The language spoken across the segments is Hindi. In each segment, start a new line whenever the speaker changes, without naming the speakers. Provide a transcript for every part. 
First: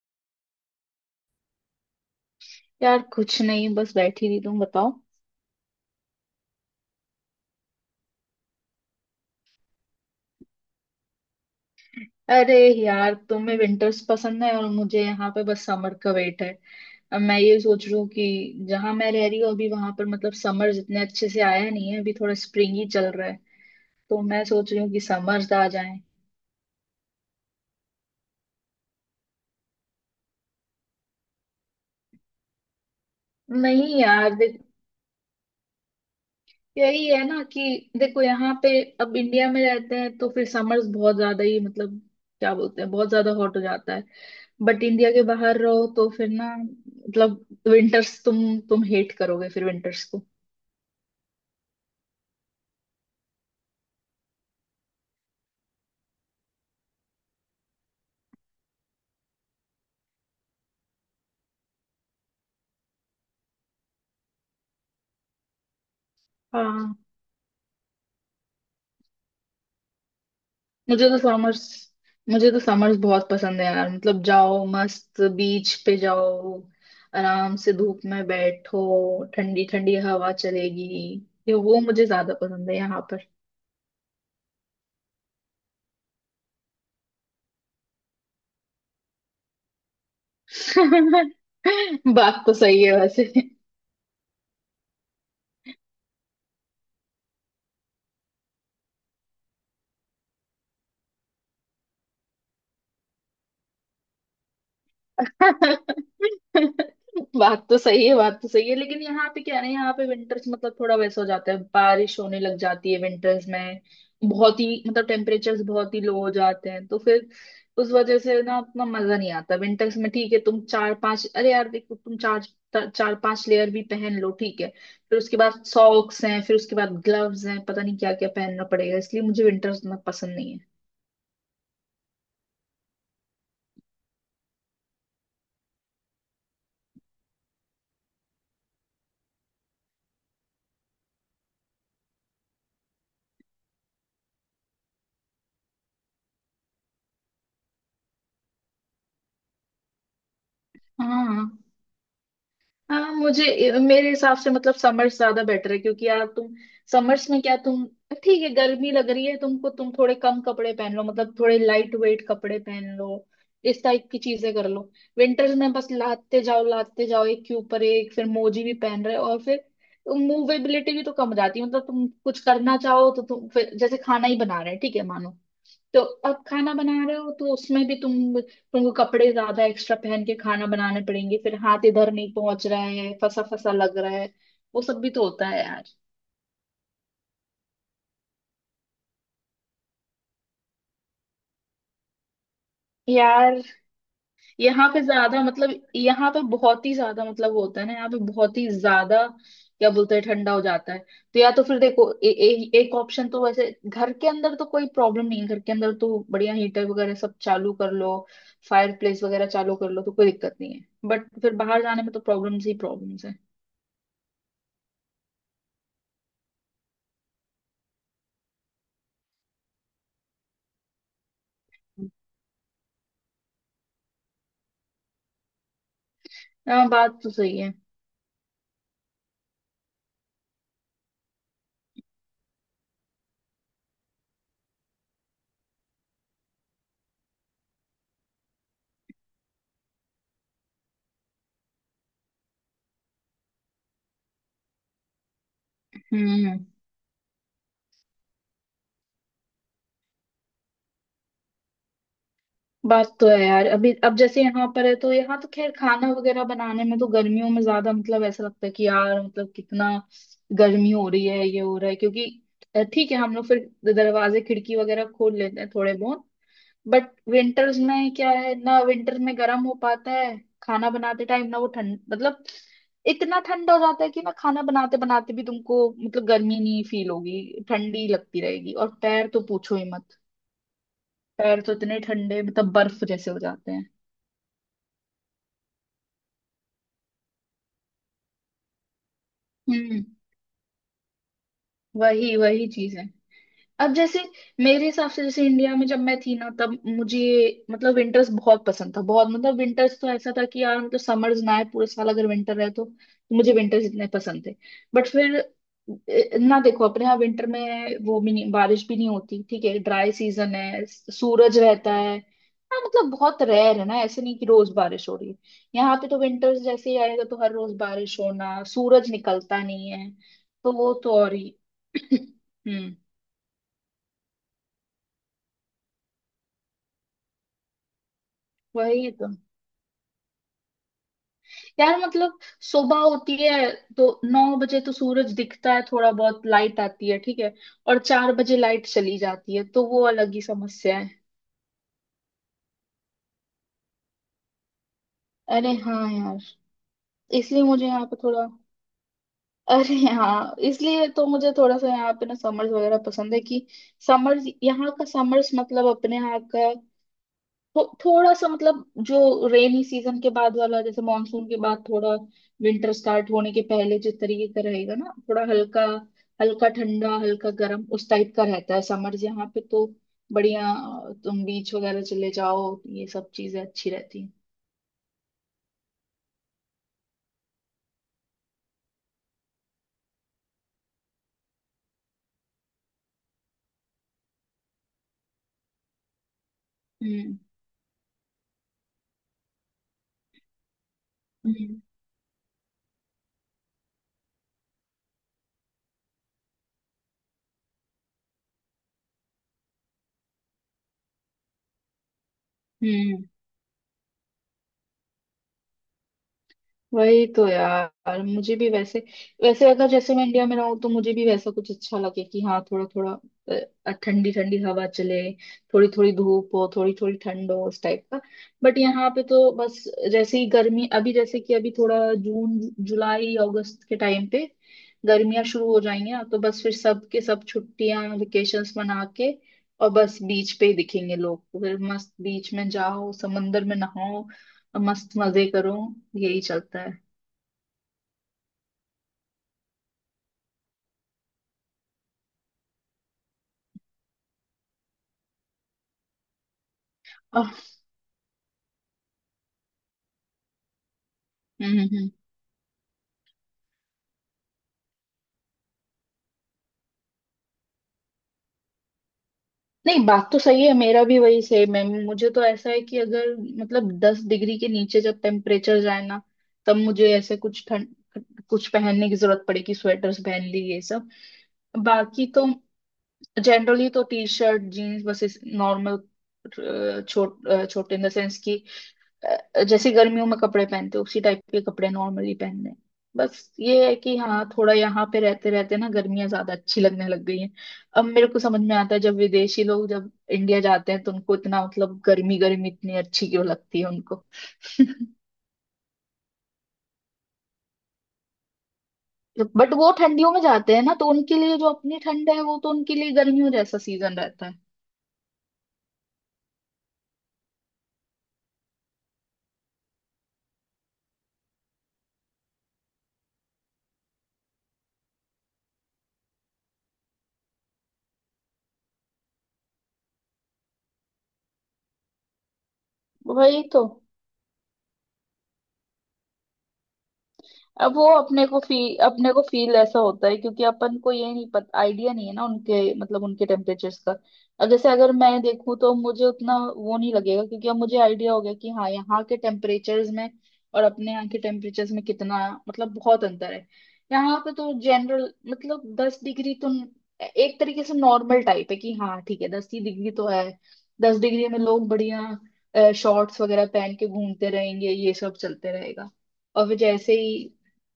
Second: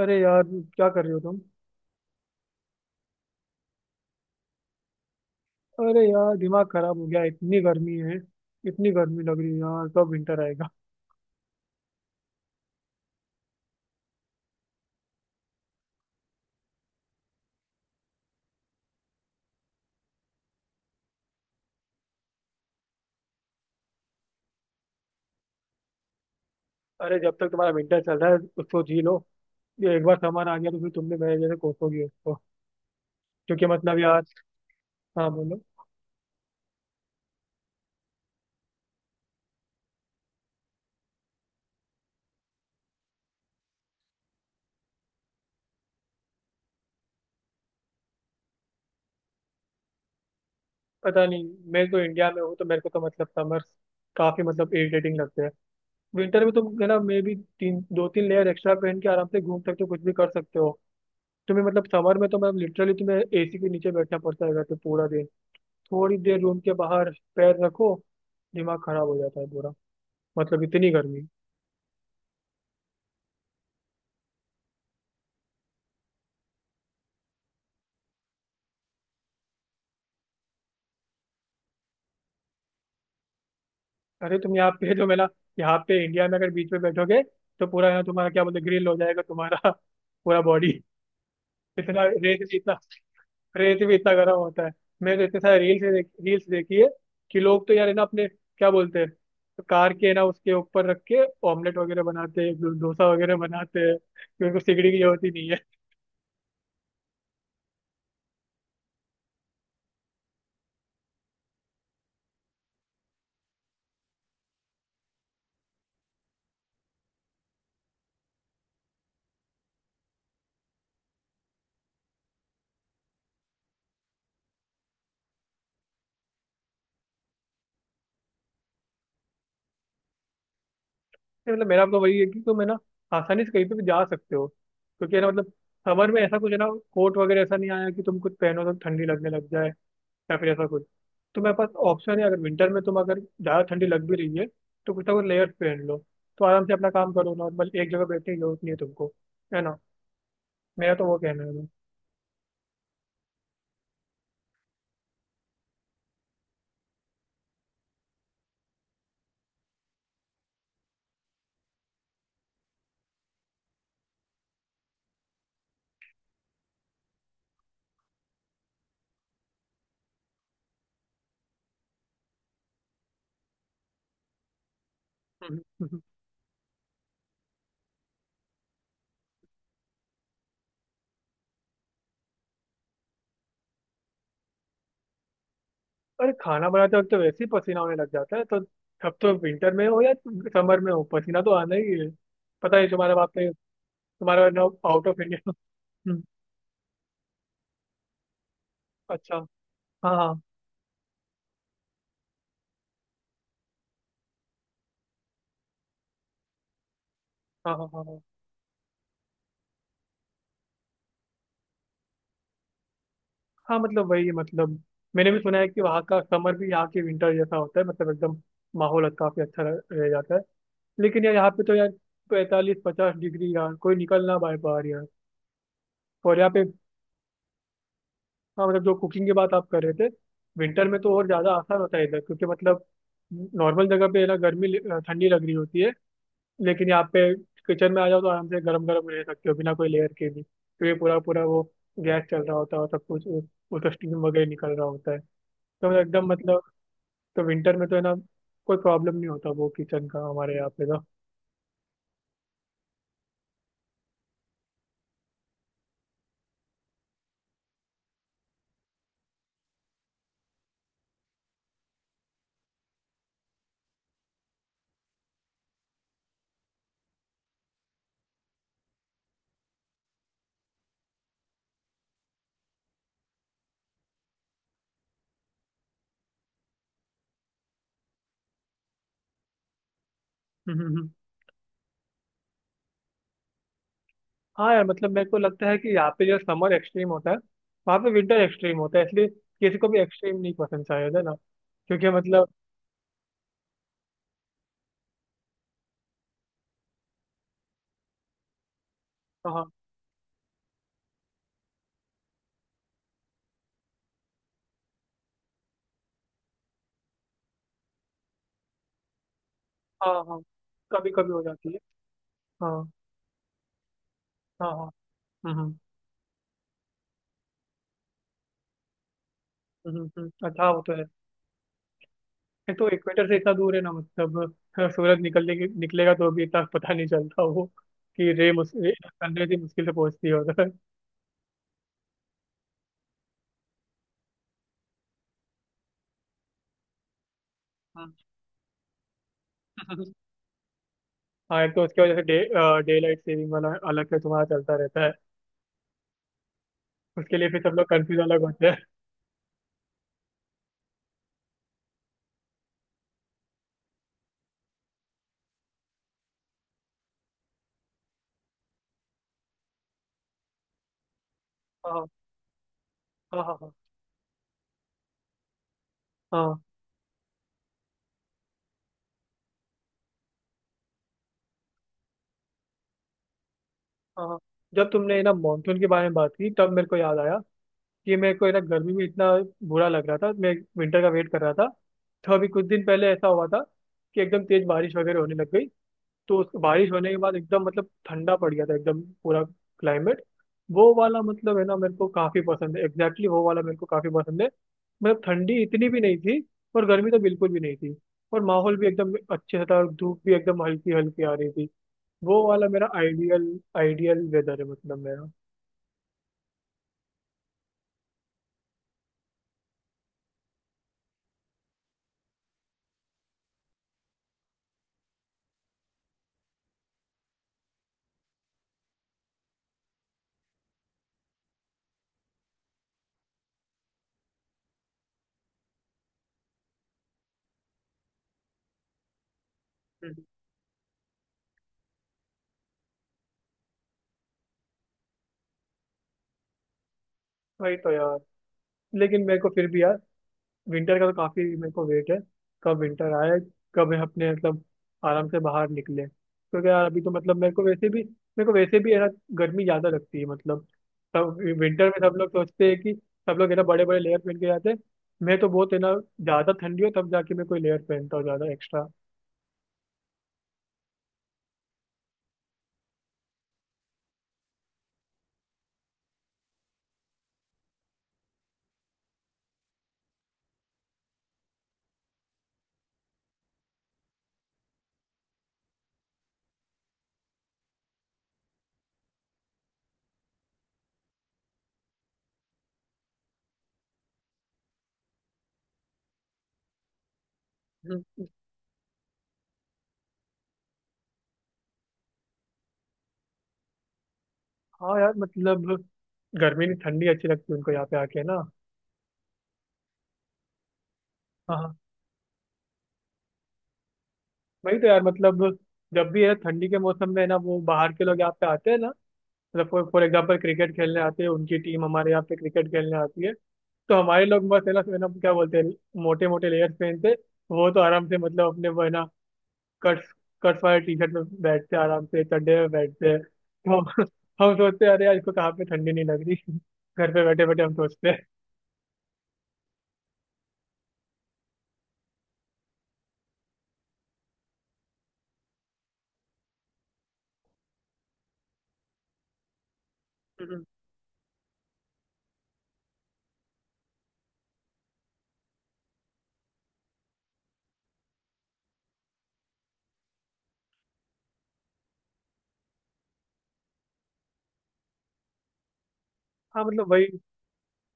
अरे यार, क्या कर रहे हो तुम?
यार कुछ नहीं, बस बैठी थी। तुम बताओ।
अरे यार, दिमाग खराब हो गया, इतनी गर्मी है। इतनी गर्मी लग रही है यार, कब विंटर आएगा?
अरे यार, तुम्हें विंटर्स पसंद है और मुझे यहाँ पे बस समर का वेट है। अब मैं ये सोच रही हूँ कि जहाँ मैं रह रही हूँ अभी, वहां पर मतलब समर जितने अच्छे से आया नहीं है, अभी थोड़ा स्प्रिंग ही चल रहा है। तो मैं सोच रही हूँ कि समर्स आ जाए।
अरे जब तक तुम्हारा विंटर चल रहा है उसको जी लो। ये एक बार सामान आ गया तो फिर तुमने मेरे जैसे कोसोगी उसको, क्योंकि
नहीं
यार।
यार देख,
हाँ बोलो।
यही है ना कि देखो यहाँ पे अब इंडिया में रहते हैं तो फिर समर्स बहुत ज्यादा ही मतलब क्या बोलते हैं बहुत ज्यादा हॉट हो जाता है। बट इंडिया के बाहर रहो तो फिर ना मतलब विंटर्स तुम हेट करोगे फिर विंटर्स को।
पता नहीं, मैं तो इंडिया में हूँ तो मेरे को तो समर काफी इरिटेटिंग लगते हैं। विंटर में तुम है ना, मे भी तीन लेयर एक्स्ट्रा पहन के आराम से घूम सकते हो, कुछ भी कर सकते हो। तुम्हें समर में तो मैं लिटरली तुम्हें एसी के नीचे बैठना पड़ता है तो पूरा दिन। थोड़ी देर रूम के
हाँ,
बाहर पैर रखो, दिमाग खराब हो जाता है पूरा। मतलब इतनी
मुझे तो
गर्मी।
समर्स मुझे तो समर्स बहुत पसंद है यार। मतलब जाओ मस्त बीच पे जाओ, आराम से धूप में बैठो, ठंडी ठंडी हवा चलेगी। ये वो मुझे ज्यादा पसंद है यहाँ पर।
अरे तुम यहाँ पे तो मेरा, यहाँ पे इंडिया में अगर बीच में बैठोगे तो पूरा यहाँ तुम्हारा क्या बोलते, ग्रिल हो जाएगा तुम्हारा पूरा बॉडी। इतना रेत
बात तो
भी इतना,
सही है वैसे।
रेत भी इतना गर्म होता है। मैंने तो इतने सारे रील्स देखी है कि लोग तो यार है ना, अपने क्या बोलते हैं, कार के ना उसके ऊपर रख के ऑमलेट वगैरह बनाते हैं, डोसा वगैरह बनाते हैं, क्योंकि उनको सिगड़ी की जरूरत ही नहीं है।
बात तो सही है, बात तो सही है, लेकिन यहाँ पे क्या है ना, यहाँ पे विंटर्स मतलब थोड़ा वैसा हो जाता है, बारिश होने लग जाती है विंटर्स में। बहुत ही मतलब टेम्परेचर्स बहुत ही लो हो जाते हैं, तो फिर उस वजह से ना उतना मजा नहीं आता विंटर्स में। ठीक है, तुम चार पांच अरे यार देखो, तुम चार चार पांच लेयर भी पहन लो ठीक है, फिर उसके बाद सॉक्स हैं, फिर उसके बाद ग्लव्स हैं, पता नहीं क्या क्या पहनना पड़ेगा, इसलिए मुझे विंटर्स उतना पसंद नहीं है।
नहीं, मतलब मेरा आपका वही है कि तुम है ना, आसानी से कहीं पे भी जा सकते हो क्योंकि है ना, मतलब समर में ऐसा कुछ है ना, कोट वगैरह ऐसा नहीं आया कि तुम कुछ पहनो तो ठंडी लगने लग जाए या फिर ऐसा कुछ। तो मेरे पास ऑप्शन है, अगर विंटर में तुम अगर ज़्यादा ठंडी लग भी रही है तो कुछ ना कुछ लेयर्स पहन लो, तो आराम से अपना काम करो नॉर्मल, एक जगह बैठने की जरूरत नहीं है तुमको, है ना। मेरा तो वो कहना
हाँ,
है भाई।
हाँ। मुझे मेरे हिसाब से मतलब समर्स ज्यादा बेटर है, क्योंकि यार तुम समर्स में क्या, तुम ठीक है गर्मी लग रही है तुमको, तुम थोड़े कम कपड़े पहन लो, मतलब थोड़े लाइट वेट कपड़े पहन लो, इस टाइप की चीजें कर लो। विंटर्स में बस लादते जाओ लादते जाओ, एक के ऊपर एक, फिर मोजी भी पहन रहे हो, और फिर मूवेबिलिटी भी तो कम हो जाती है। मतलब तुम कुछ करना चाहो तो तुम फिर जैसे खाना ही बना रहे हैं ठीक है मानो,
हम्म। हम्म।
तो अब खाना बना रहे हो तो उसमें भी तुमको कपड़े ज्यादा एक्स्ट्रा पहन के खाना बनाने पड़ेंगे, फिर हाथ इधर नहीं पहुंच रहा है, फंसा फंसा लग रहा है। वो सब भी तो होता है यार।
अरे खाना बनाते वक्त तो वैसे ही पसीना होने लग जाता है, तो अब तो विंटर में हो या समर में हो पसीना तो आना ही है। पता है तुम्हारे बाप का,
यार
तुम्हारा
यहाँ पे
आउट ऑफ
ज्यादा
इंडिया।
मतलब, यहाँ पे बहुत ही ज्यादा मतलब वो होता है ना, यहाँ पे बहुत ही ज्यादा
अच्छा।
क्या
हाँ
बोलते हैं
हाँ
ठंडा हो जाता है। तो या तो फिर देखो ए, ए, एक ऑप्शन तो वैसे घर के अंदर तो कोई प्रॉब्लम नहीं है, घर के अंदर तो बढ़िया हीटर वगैरह सब चालू
हाँ हाँ।
कर
हाँ
लो,
हाँ।
फायर प्लेस वगैरह चालू कर लो तो कोई दिक्कत नहीं है। बट फिर बाहर जाने में तो प्रॉब्लम्स ही प्रॉब्लम्स है।
हाँ, मतलब वही है, मतलब मैंने भी सुना है कि वहाँ का समर भी यहाँ के विंटर जैसा होता है, मतलब एकदम माहौल अच्छा, काफी अच्छा रह जाता है। लेकिन यार, यहाँ पे तो यार 45-50 डिग्री, यार कोई निकल ना पाए बाहर यार। और यहाँ पे
हाँ, बात तो सही है।
हाँ, मतलब जो कुकिंग की बात आप कर रहे थे, विंटर में तो और ज्यादा आसान होता है इधर, क्योंकि मतलब नॉर्मल जगह पे है ना, गर्मी, ठंडी लग रही होती है। लेकिन यहाँ पे किचन में आ जाओ तो आराम से गरम गरम रह सकते हो बिना कोई लेयर के भी, क्योंकि पूरा पूरा वो गैस चल रहा होता है और सब कुछ उसका स्टीम वगैरह निकल रहा होता है। तो एकदम मतलब,
हम्म।
तो विंटर में तो है ना, कोई प्रॉब्लम नहीं होता वो किचन का हमारे यहाँ पे तो।
बात तो है यार, अभी अब जैसे यहाँ पर है तो यहाँ तो खैर खाना वगैरह बनाने में तो गर्मियों में ज्यादा मतलब ऐसा लगता है कि यार मतलब कितना गर्मी हो रही है, ये हो रहा है क्योंकि ठीक है हम लोग फिर दरवाजे खिड़की वगैरह खोल लेते हैं थोड़े बहुत। बट विंटर्स में क्या है ना, विंटर में गर्म हो पाता है खाना बनाते टाइम ना, वो ठंड मतलब इतना ठंडा हो जाता है कि ना खाना बनाते बनाते भी तुमको मतलब गर्मी नहीं फील होगी, ठंडी लगती रहेगी, और पैर तो पूछो ही मत।
हम्म। हम्म। हम्म।
पैर तो इतने ठंडे मतलब बर्फ जैसे हो जाते हैं।
हाँ यार, मतलब मेरे को लगता है कि यहाँ पे जो समर एक्सट्रीम होता है वहाँ पे विंटर एक्सट्रीम होता है, इसलिए किसी को भी
हम्म।
एक्सट्रीम नहीं पसंद शायद, है ना। क्योंकि
वही
मतलब
वही चीज है। अब जैसे मेरे हिसाब से, जैसे इंडिया में जब मैं थी ना, तब मुझे मतलब विंटर्स बहुत पसंद था, बहुत मतलब
हाँ
विंटर्स तो ऐसा था कि यार मतलब समर्स ना आए, पूरे साल अगर विंटर रहे तो मुझे विंटर्स इतने पसंद थे। बट फिर ना देखो अपने यहाँ विंटर में वो भी नहीं, बारिश भी नहीं होती, ठीक है ड्राई
हाँ। हाँ,
सीजन है
कभी कभी हो
सूरज
जाती है।
रहता है। हाँ
हाँ।
मतलब बहुत रेयर है ना, ऐसे नहीं कि
हाँ।
रोज
हाँ
बारिश हो रही है।
हम्म हम्म
यहाँ पे तो विंटर्स जैसे ही आएगा तो हर रोज बारिश होना, सूरज निकलता नहीं
हम्म। हम्म।
है,
हम्म। अच्छा हाँ,
तो
वो
वो
तो है।
तो और ही।
एक तो
हम्म।
इक्वेटर से इतना दूर है ना, मतलब सूरज निकलने की निकलेगा तो भी इतना पता नहीं चलता वो, कि रे मुस
वही तो
सन रे भी मुश्किल से पहुंचती है उधर।
यार मतलब, सुबह होती है तो 9 बजे तो सूरज दिखता है, थोड़ा बहुत लाइट आती है ठीक है, और
हम्म।
4 बजे लाइट चली जाती है, तो वो अलग ही समस्या है।
हाँ, एक तो उसके वजह से डे डे लाइट सेविंग वाला अलग से तुम्हारा चलता रहता है,
अरे हाँ यार,
उसके लिए फिर
इसलिए
सब
मुझे
लोग
यहाँ पे
कंफ्यूज अलग
थोड़ा
होते हैं।
अरे हाँ, इसलिए तो मुझे थोड़ा सा यहाँ पे ना समर्स वगैरह पसंद है, कि समर्स यहाँ का समर्स मतलब अपने यहाँ का थोड़ा सा मतलब, जो रेनी सीजन के बाद वाला, जैसे मानसून के बाद
हाँ
थोड़ा विंटर स्टार्ट
हाँ
होने के
हाँ
पहले जिस तरीके का रहेगा ना, थोड़ा हल्का
हाँ।
हल्का ठंडा हल्का गर्म उस टाइप का रहता है समर्स यहाँ पे, तो बढ़िया तुम बीच वगैरह चले जाओ, ये सब चीजें अच्छी रहती
हाँ
हैं।
हाँ। जब तुमने ना मानसून के बारे में बात की तब मेरे को याद आया, कि मेरे को ना गर्मी में इतना बुरा लग रहा था, मैं विंटर का वेट कर रहा था। तो अभी कुछ दिन पहले ऐसा हुआ था कि एकदम तेज बारिश वगैरह होने लग गई, तो उस बारिश होने के बाद
हम्म,
एकदम मतलब ठंडा पड़ गया था एकदम पूरा क्लाइमेट। वो वाला मतलब है ना,
हम्म,
मेरे को काफी पसंद है, एग्जैक्टली वो वाला मेरे को काफी पसंद है। मतलब ठंडी इतनी भी नहीं थी, और गर्मी तो बिल्कुल भी नहीं थी, और माहौल भी एकदम अच्छे से था और धूप भी एकदम हल्की हल्की आ रही थी। वो वाला मेरा
हम्म।
आइडियल आइडियल वेदर है मतलब मेरा।
वही तो यार, मुझे भी वैसे वैसे अगर जैसे मैं इंडिया में रहूँ तो मुझे भी वैसा कुछ अच्छा लगे, कि हाँ थोड़ा थोड़ा ठंडी ठंडी हवा चले, थोड़ी थोड़ी धूप हो, थोड़ी थोड़ी ठंड हो, उस टाइप का। बट यहाँ पे तो बस, जैसे ही गर्मी, अभी जैसे कि अभी थोड़ा जून जुलाई अगस्त के टाइम पे गर्मियाँ शुरू हो जाएंगी ना, तो बस फिर सब के सब छुट्टियां वेकेशंस मना के और बस
हम्म।
बीच पे ही दिखेंगे लोग, तो फिर मस्त बीच में जाओ, समंदर में नहाओ और मस्त मजे करो। यही चलता है।
वही तो यार। लेकिन मेरे को फिर भी यार, विंटर का तो काफी मेरे को वेट है। कब विंटर आए, कब मैं अपने मतलब आराम से बाहर निकले, क्योंकि यार अभी तो मतलब
अह,
मेरे को वैसे भी है ना गर्मी ज्यादा लगती है। मतलब सब
हम्म,
विंटर में
हम्म।
सब लोग सोचते हैं कि, सब लोग है ना बड़े बड़े लेयर पहन के जाते हैं, मैं तो बहुत है ना, ज्यादा ठंडी हो तब जाके मैं कोई लेयर पहनता हूँ ज्यादा एक्स्ट्रा।
नहीं बात तो सही है, मेरा भी वही सेम है। मुझे तो ऐसा है कि अगर मतलब 10 डिग्री के नीचे जब टेम्परेचर जाए ना, तब मुझे ऐसे कुछ ठंड कुछ पहनने की जरूरत पड़ेगी, स्वेटर्स पहन ली, ये सब। बाकी तो जनरली तो टी शर्ट जीन्स बस नॉर्मल, छोटे इन द सेंस की जैसे गर्मियों में कपड़े पहनते हैं, उसी टाइप के कपड़े नॉर्मली पहनने हैं। बस ये है कि हाँ थोड़ा यहाँ पे रहते रहते ना गर्मियाँ ज्यादा अच्छी लगने लग गई हैं। अब
हम्म।
मेरे को समझ में आता है जब विदेशी लोग जब इंडिया जाते हैं तो उनको इतना मतलब गर्मी, गर्मी इतनी अच्छी क्यों लगती है उनको।
हाँ यार, मतलब गर्मी नहीं ठंडी अच्छी लगती है उनको यहाँ पे आके ना।
बट वो ठंडियों में जाते हैं ना, तो उनके
हाँ
लिए जो
हाँ।
अपनी ठंड है वो तो उनके लिए गर्मियों जैसा सीजन रहता है।
वही तो यार, मतलब जब भी है ठंडी के मौसम में है ना, वो बाहर के लोग यहाँ पे आते हैं ना, मतलब फॉर फॉर एग्जाम्पल क्रिकेट खेलने आते हैं, उनकी टीम हमारे यहाँ पे क्रिकेट खेलने आती है, तो हमारे लोग बस है ना, है ना, क्या बोलते हैं, मोटे मोटे लेयर्स पहनते। वो तो आराम से मतलब अपने वो है ना, कट्स कट्स वाले टी शर्ट में बैठते, आराम से चड्डे में बैठते हैं।
वही
तो
तो।
हम सोचते हैं अरे यार इसको कहाँ पे ठंडी नहीं लग रही, घर पे बैठे बैठे हम
अब वो
सोचते हैं।
अपने को फील ऐसा होता है क्योंकि अपन को ये नहीं पता, आइडिया नहीं है ना उनके मतलब उनके टेम्परेचर्स का। अब जैसे अगर मैं देखूं तो मुझे उतना वो नहीं लगेगा, क्योंकि अब मुझे आइडिया हो गया कि हाँ यहाँ के टेम्परेचर्स में
हम्म।
और अपने यहाँ के टेम्परेचर्स में कितना मतलब बहुत अंतर है। यहाँ पे तो जनरल मतलब 10 डिग्री तो एक तरीके से नॉर्मल टाइप है, कि हाँ ठीक है 10 ही डिग्री तो है। 10 डिग्री में लोग बढ़िया शॉर्ट्स वगैरह पहन के घूमते रहेंगे, ये सब चलते रहेगा।
हाँ
और फिर
मतलब वही।
जैसे ही,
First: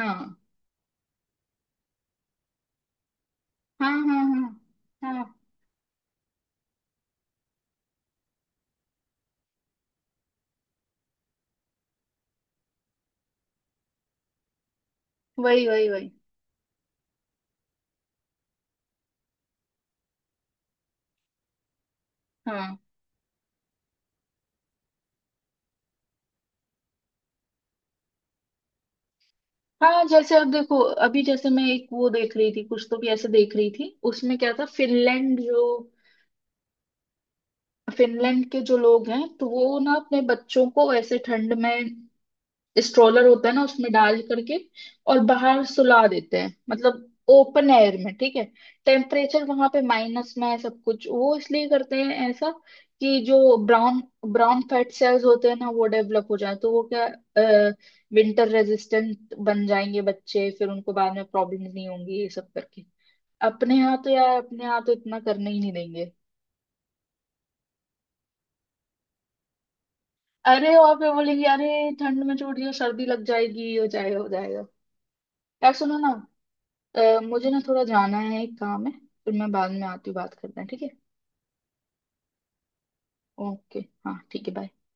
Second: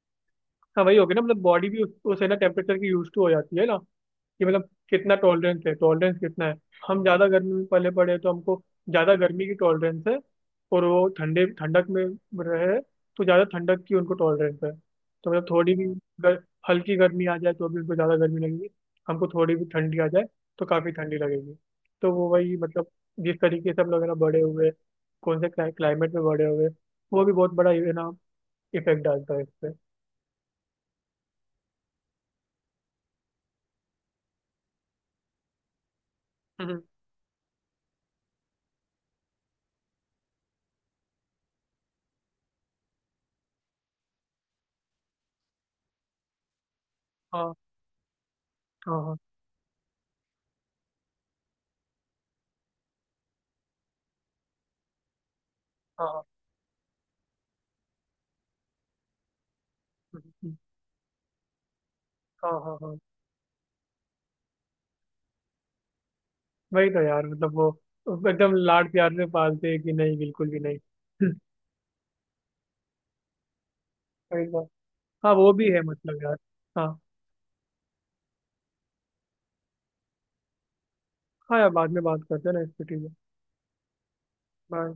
हाँ।
हाँ वही हो गया ना, मतलब बॉडी भी उस है ना टेम्परेचर की यूज टू हो जाती है ना,
हाँ
कि
हाँ
मतलब
हाँ
कितना
हाँ।
टॉलरेंस है, टॉलरेंस कितना है। हम ज़्यादा गर्मी में पले पड़े हैं, तो हमको ज़्यादा गर्मी की टॉलरेंस है। और वो ठंडे ठंडक में रहे, तो ज़्यादा ठंडक की उनको टॉलरेंस है। तो मतलब
वही
थोड़ी भी
वही वही।
गर, हल्की गर्मी आ जाए तो भी उनको ज़्यादा गर्मी लगेगी, हमको थोड़ी भी ठंडी आ जाए तो काफ़ी ठंडी लगेगी। तो वो वही
हाँ
मतलब जिस तरीके से हम लोग है ना बड़े हुए, कौन से क्लाइमेट में बड़े हुए, वो भी बहुत बड़ा ये ना इफेक्ट डालता है इस पे।
हाँ। जैसे अब देखो, अभी जैसे मैं एक वो देख रही थी, कुछ तो भी ऐसे देख रही थी, उसमें क्या था,
हम्म।
फिनलैंड के जो लोग हैं तो वो ना अपने बच्चों को ऐसे ठंड में, स्ट्रोलर होता है ना उसमें डाल करके और बाहर सुला देते हैं, मतलब
हाँ
ओपन एयर में, ठीक है
हाँ हाँ
टेम्परेचर वहां पे माइनस में है सब कुछ। वो इसलिए करते हैं ऐसा, कि जो ब्राउन ब्राउन फैट सेल्स होते हैं ना, वो
हाँ। हाँ
डेवलप हो जाए तो वो क्या विंटर रेजिस्टेंट बन जाएंगे बच्चे, फिर उनको बाद में प्रॉब्लम नहीं होंगी ये
हाँ
सब
हाँ हाँ।
करके।
हाँ,
अपने यहाँ तो यार, अपने यहाँ तो इतना करने ही नहीं देंगे।
वही तो यार, मतलब वो एकदम लाड प्यार से पालते हैं, कि नहीं बिल्कुल भी
अरे और फिर
नहीं।
बोलेंगे अरे ठंड में छोड़िए सर्दी लग जाएगी, हो जाएगा हो
वही
जाएगा।
तो। हाँ वो भी
यार
है
सुनो ना,
मतलब यार। हाँ,
मुझे ना थोड़ा जाना है, एक काम है, फिर मैं बाद में आती हूँ, बात करते हैं ठीक है।
हाँ यार बाद में बात करते हैं ना इस पे, ठीक है।
ओके। हाँ ठीक है, बाय।
बाय।